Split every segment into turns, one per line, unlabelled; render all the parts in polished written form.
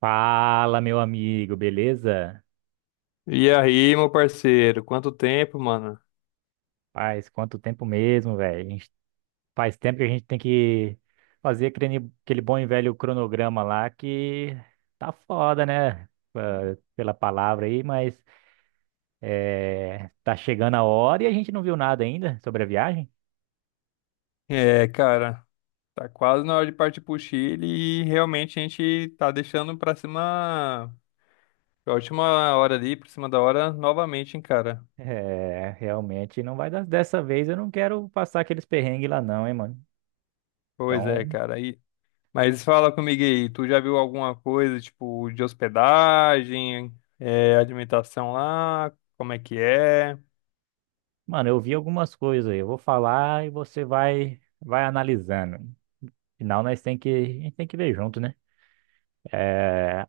Fala, meu amigo, beleza?
E aí, meu parceiro, quanto tempo, mano?
Faz quanto tempo mesmo, velho? Faz tempo que a gente tem que fazer aquele bom e velho cronograma lá que tá foda, né? Pela palavra aí, mas é, tá chegando a hora e a gente não viu nada ainda sobre a viagem.
É, cara, tá quase na hora de partir pro Chile e realmente a gente tá deixando pra cima, pra última hora ali, por cima da hora, novamente, hein, cara?
É, realmente não vai dar. Dessa vez eu não quero passar aqueles perrengues lá, não, hein, mano?
Pois é,
Então,
cara. E... Mas fala comigo aí, tu já viu alguma coisa, tipo, de hospedagem, é, alimentação lá, como é que é?
mano, eu vi algumas coisas aí. Eu vou falar e você vai analisando. Final, a gente tem que ver junto, né? É,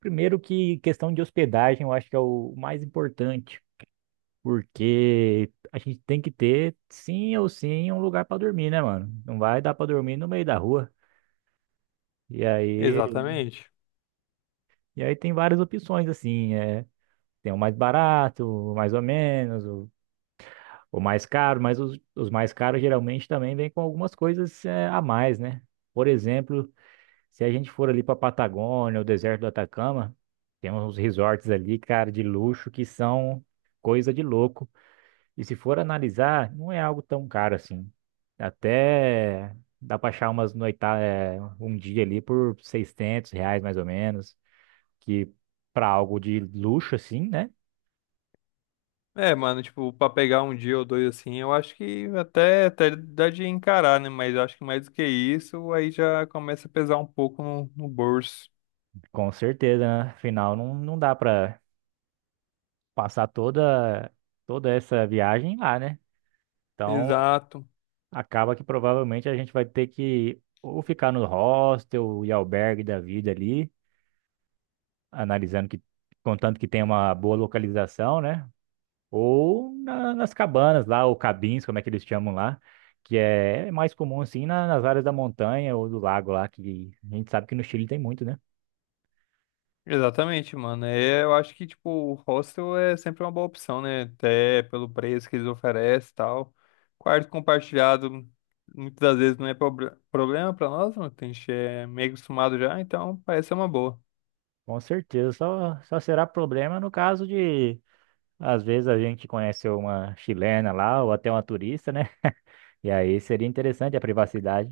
primeiro que questão de hospedagem, eu acho que é o mais importante, porque a gente tem que ter, sim ou sim, um lugar para dormir, né, mano? Não vai dar para dormir no meio da rua. E aí,
Exatamente.
e aí, tem várias opções, assim, tem o mais barato, o mais ou menos, o mais caro, mas os mais caros geralmente também vêm com algumas coisas, a mais, né? Por exemplo, se a gente for ali pra Patagônia, o deserto do Atacama, tem uns resorts ali, cara, de luxo que são coisa de louco. E se for analisar, não é algo tão caro assim. Até dá para achar um dia ali por R$ 600 mais ou menos, que para algo de luxo assim, né?
É, mano, tipo, pra pegar um dia ou dois assim, eu acho que até, até dá de encarar, né? Mas eu acho que mais do que isso, aí já começa a pesar um pouco no bolso.
Com certeza, né? Afinal, não dá para passar toda toda essa viagem lá, né? Então,
Exato.
acaba que provavelmente a gente vai ter que ou ficar no hostel e albergue da vida ali, analisando que, contanto que tenha uma boa localização, né? Ou nas cabanas lá, ou cabins, como é que eles chamam lá, que é mais comum assim nas áreas da montanha ou do lago lá, que a gente sabe que no Chile tem muito, né?
Exatamente, mano. É, eu acho que, tipo, o hostel é sempre uma boa opção, né? Até pelo preço que eles oferecem e tal. Quarto compartilhado, muitas das vezes não é problema pra nós, mano. Que A gente é meio acostumado já, então parece ser uma boa.
Com certeza, só será problema no caso de, às vezes, a gente conhece uma chilena lá ou até uma turista, né? E aí seria interessante a privacidade.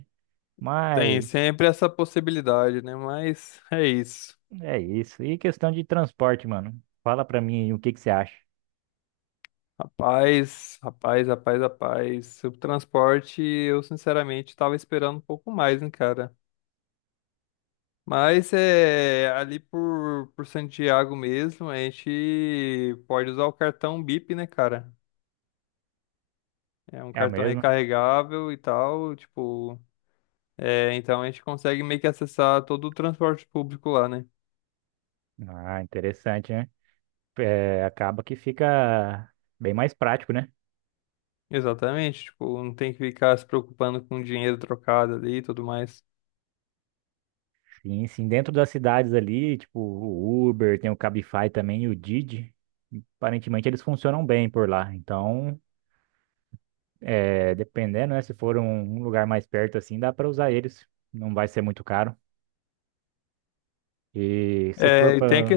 Tem
Mas
sempre essa possibilidade, né? Mas é isso.
é isso. E questão de transporte, mano. Fala pra mim o que que você acha.
Rapaz. Sobre o transporte, eu sinceramente estava esperando um pouco mais, hein, cara. Mas é ali por Santiago mesmo, a gente pode usar o cartão Bip, né, cara? É um
É o
cartão
mesmo?
recarregável e tal, tipo. É, então a gente consegue meio que acessar todo o transporte público lá, né?
Ah, interessante, né? É, acaba que fica bem mais prático, né?
Exatamente, tipo, não tem que ficar se preocupando com dinheiro trocado ali e tudo mais.
Sim, sim. Dentro das cidades ali, tipo o Uber, tem o Cabify também e o Didi. Aparentemente eles funcionam bem por lá. Então dependendo, né? Se for um lugar mais perto assim, dá pra usar eles. Não vai ser muito caro. E se for
É, e tem a
pra.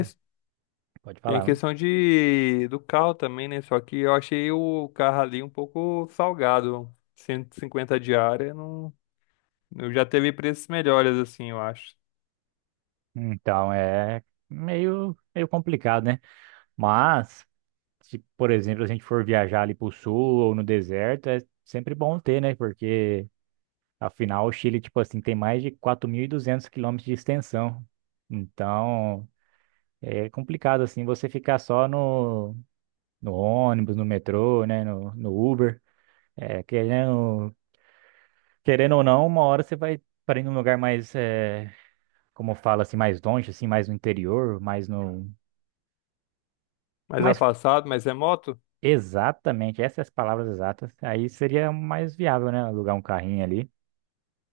Pode
Tem a
falar, né?
questão de do carro também, né? Só que eu achei o carro ali um pouco salgado. 150 diária, não... eu já teve preços melhores, assim, eu acho.
Então é meio complicado, né? Mas, se, por exemplo, a gente for viajar ali pro sul ou no deserto, é sempre bom ter, né? Porque afinal o Chile, tipo assim, tem mais de 4.200 quilômetros de extensão. Então é complicado assim você ficar só no ônibus, no metrô, né? No Uber. É, querendo ou não, uma hora você vai para ir num lugar mais, como fala assim, mais longe, assim, mais no interior, mais no,
Mais
mais
afastado, mas é moto?
exatamente, essas as palavras exatas. Aí seria mais viável, né? Alugar um carrinho ali,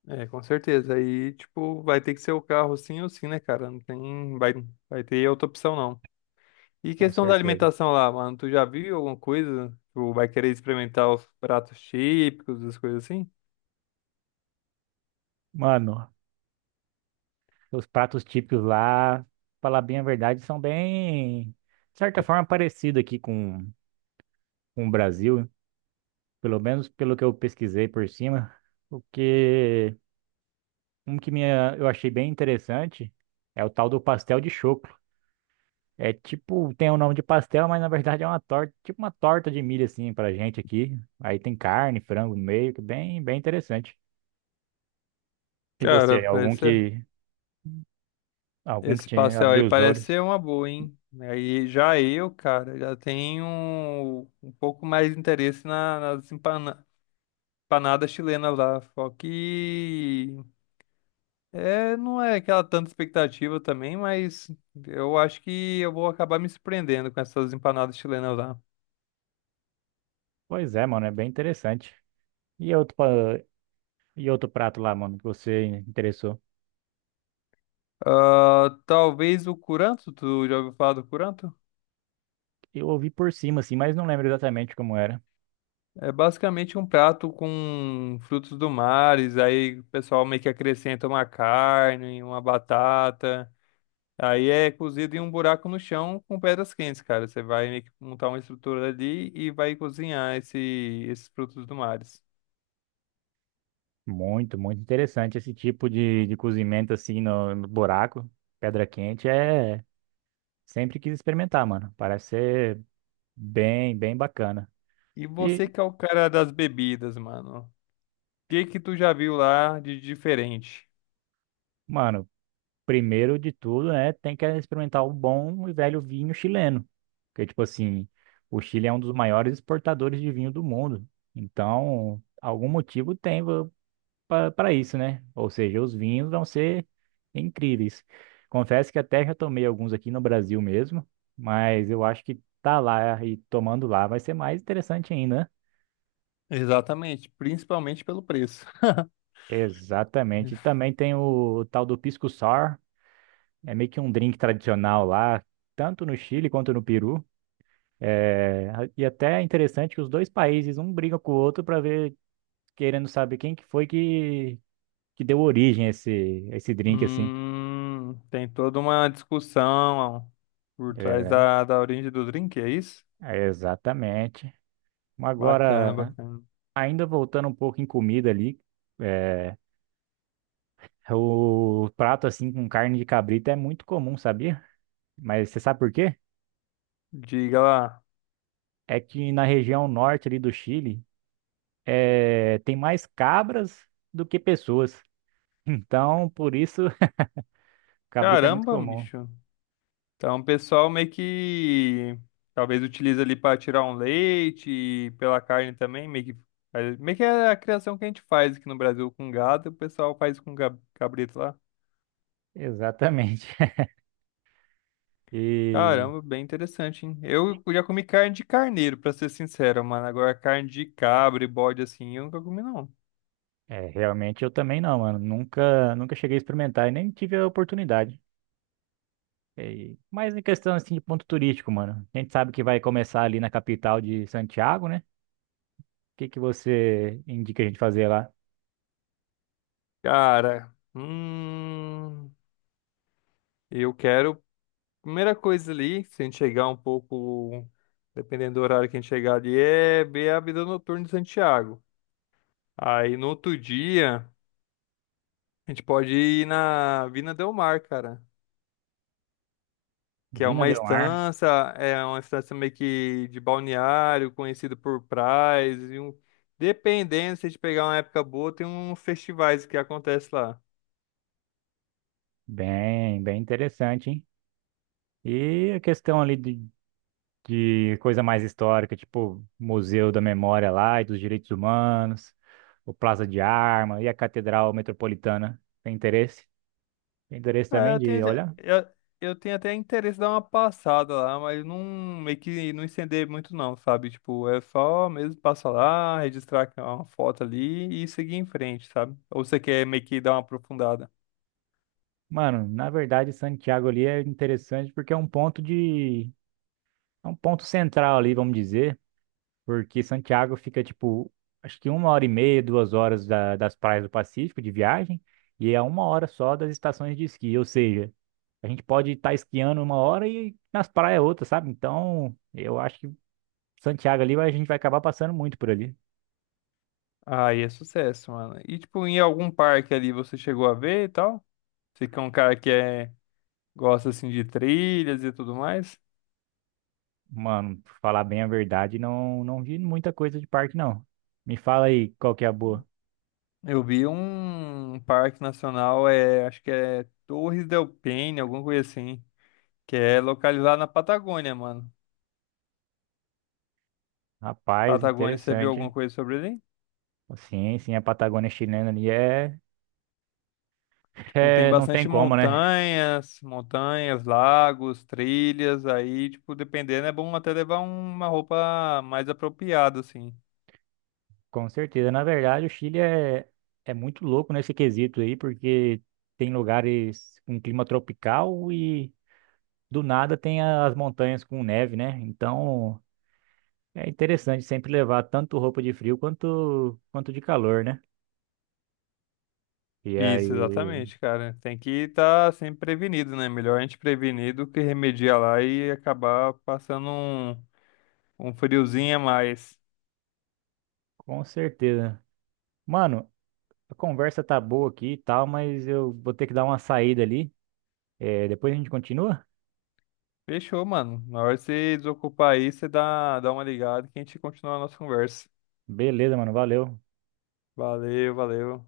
É, com certeza. Aí, tipo, vai ter que ser o carro sim ou sim, né, cara? Não tem. Vai ter outra opção, não. E
com
questão da
certeza.
alimentação lá, mano, tu já viu alguma coisa? Tu vai querer experimentar os pratos típicos, as coisas assim?
Mano, os pratos típicos lá, falar bem a verdade, são bem, de certa forma, parecidos aqui com, o Brasil, pelo menos pelo que eu pesquisei por cima. Porque eu achei bem interessante é o tal do pastel de choco. É tipo, tem o nome de pastel, mas na verdade é uma torta, tipo uma torta de milho assim pra gente aqui. Aí tem carne, frango no meio, que é bem, bem interessante. E
Cara,
você, algum
parece.
que, algum que
Esse
te
pastel aí
abriu os
parece
olhos?
ser uma boa, hein? Aí já eu, cara, já tenho um pouco mais de interesse nas empanadas chilenas lá. Só que é, não é aquela tanta expectativa também, mas eu acho que eu vou acabar me surpreendendo com essas empanadas chilenas lá.
Pois é, mano, é bem interessante. E outro, pa- e outro prato lá, mano, que você interessou?
Ah, talvez o curanto, tu já ouviu falar do curanto?
Eu ouvi por cima assim, mas não lembro exatamente como era.
É basicamente um prato com frutos do mar, aí o pessoal meio que acrescenta uma carne, uma batata. Aí é cozido em um buraco no chão com pedras quentes, cara. Você vai meio que montar uma estrutura ali e vai cozinhar esses frutos do mar.
Muito, muito interessante esse tipo de cozimento assim no buraco, pedra quente, sempre quis experimentar, mano. Parece ser bem, bem bacana.
E você
E,
que é o cara das bebidas, mano. O que que tu já viu lá de diferente?
mano, primeiro de tudo, né, tem que experimentar o bom e velho vinho chileno. Porque, tipo assim, o Chile é um dos maiores exportadores de vinho do mundo. Então, algum motivo tem para isso, né? Ou seja, os vinhos vão ser incríveis. Confesso que até já tomei alguns aqui no Brasil mesmo, mas eu acho que tá lá e tomando lá vai ser mais interessante ainda, né?
Exatamente, principalmente pelo preço.
Exatamente. E também tem o tal do Pisco Sour. É meio que um drink tradicional lá, tanto no Chile quanto no Peru. É, e até é interessante que os dois países, um briga com o outro para ver, querendo saber quem que, foi que deu origem a esse drink, assim.
Tem toda uma discussão por trás
É,
da origem do drink, é isso?
é exatamente. Mas
Bacana,
agora,
bacana.
ainda voltando um pouco em comida ali, é, o prato assim com carne de cabrito é muito comum, sabia? Mas você sabe por quê?
Diga lá.
É que na região norte ali do Chile, tem mais cabras do que pessoas. Então, por isso, cabrito é muito
Caramba,
comum.
bicho. Então, o pessoal meio que talvez utiliza ali para tirar um leite e pela carne também, meio que aí, meio que é a criação que a gente faz aqui no Brasil com gado, e o pessoal faz com cabrito lá.
Exatamente. E
Caramba, bem interessante, hein? Eu já comi carne de carneiro, pra ser sincero, mano. Agora carne de cabra e bode assim, eu nunca comi não.
realmente eu também não, mano. Nunca, nunca cheguei a experimentar e nem tive a oportunidade. Mas em questão assim de ponto turístico, mano. A gente sabe que vai começar ali na capital de Santiago, né? O que que você indica a gente fazer lá?
Cara, eu quero primeira coisa ali, se a gente chegar um pouco, dependendo do horário que a gente chegar ali, é ver a vida noturna de Santiago. Aí no outro dia, a gente pode ir na Vina Del Mar, cara. Que
Vina del Mar.
é uma estância meio que de balneário, conhecida por praias. E um... Dependendo, se a gente pegar uma época boa, tem uns festivais que acontecem lá.
Bem, bem interessante, hein? E a questão ali de coisa mais histórica, tipo Museu da Memória lá e dos Direitos Humanos, o Plaza de Arma e a Catedral Metropolitana. Tem interesse? Tem interesse
É,
também de olhar?
eu, eu tenho até interesse de dar uma passada lá, mas não meio que não estender muito não, sabe? Tipo, é só mesmo passar lá, registrar uma foto ali e seguir em frente, sabe? Ou você quer meio que dar uma aprofundada?
Mano, na verdade, Santiago ali é interessante porque é um ponto de. É um ponto central ali, vamos dizer. Porque Santiago fica, tipo, acho que uma hora e meia, 2 horas das praias do Pacífico de viagem, e é uma hora só das estações de esqui, ou seja, a gente pode estar esquiando uma hora e nas praias outra, sabe? Então, eu acho que Santiago ali a gente vai acabar passando muito por ali.
Aí é sucesso, mano. E tipo, em algum parque ali você chegou a ver e tal? Você que é um cara que é, gosta assim de trilhas e tudo mais.
Mano, pra falar bem a verdade, não vi muita coisa de parque, não. Me fala aí qual que é a boa.
Eu vi um parque nacional, é, acho que é Torres del Paine, alguma coisa assim, que é localizado na Patagônia, mano.
Rapaz,
Patagônia, você viu alguma
interessante.
coisa sobre ele?
Sim, sim, a Patagônia chilena ali é,
Tipo, tem
é, não tem
bastante
como, né?
montanhas, lagos, trilhas, aí, tipo, dependendo, é bom até levar uma roupa mais apropriada, assim.
Com certeza. Na verdade, o Chile é muito louco nesse quesito aí, porque tem lugares com clima tropical e do nada tem as montanhas com neve, né? Então é interessante sempre levar tanto roupa de frio quanto de calor, né? E
Isso,
aí,
exatamente, cara. Tem que estar sempre prevenido, né? Melhor a gente prevenir do que remediar lá e acabar passando um, um friozinho a mais.
com certeza. Mano, a conversa tá boa aqui e tal, mas eu vou ter que dar uma saída ali. É, depois a gente continua?
Fechou, mano. Na hora de você desocupar aí, você dá uma ligada que a gente continua a nossa conversa.
Beleza, mano. Valeu.
Valeu, valeu.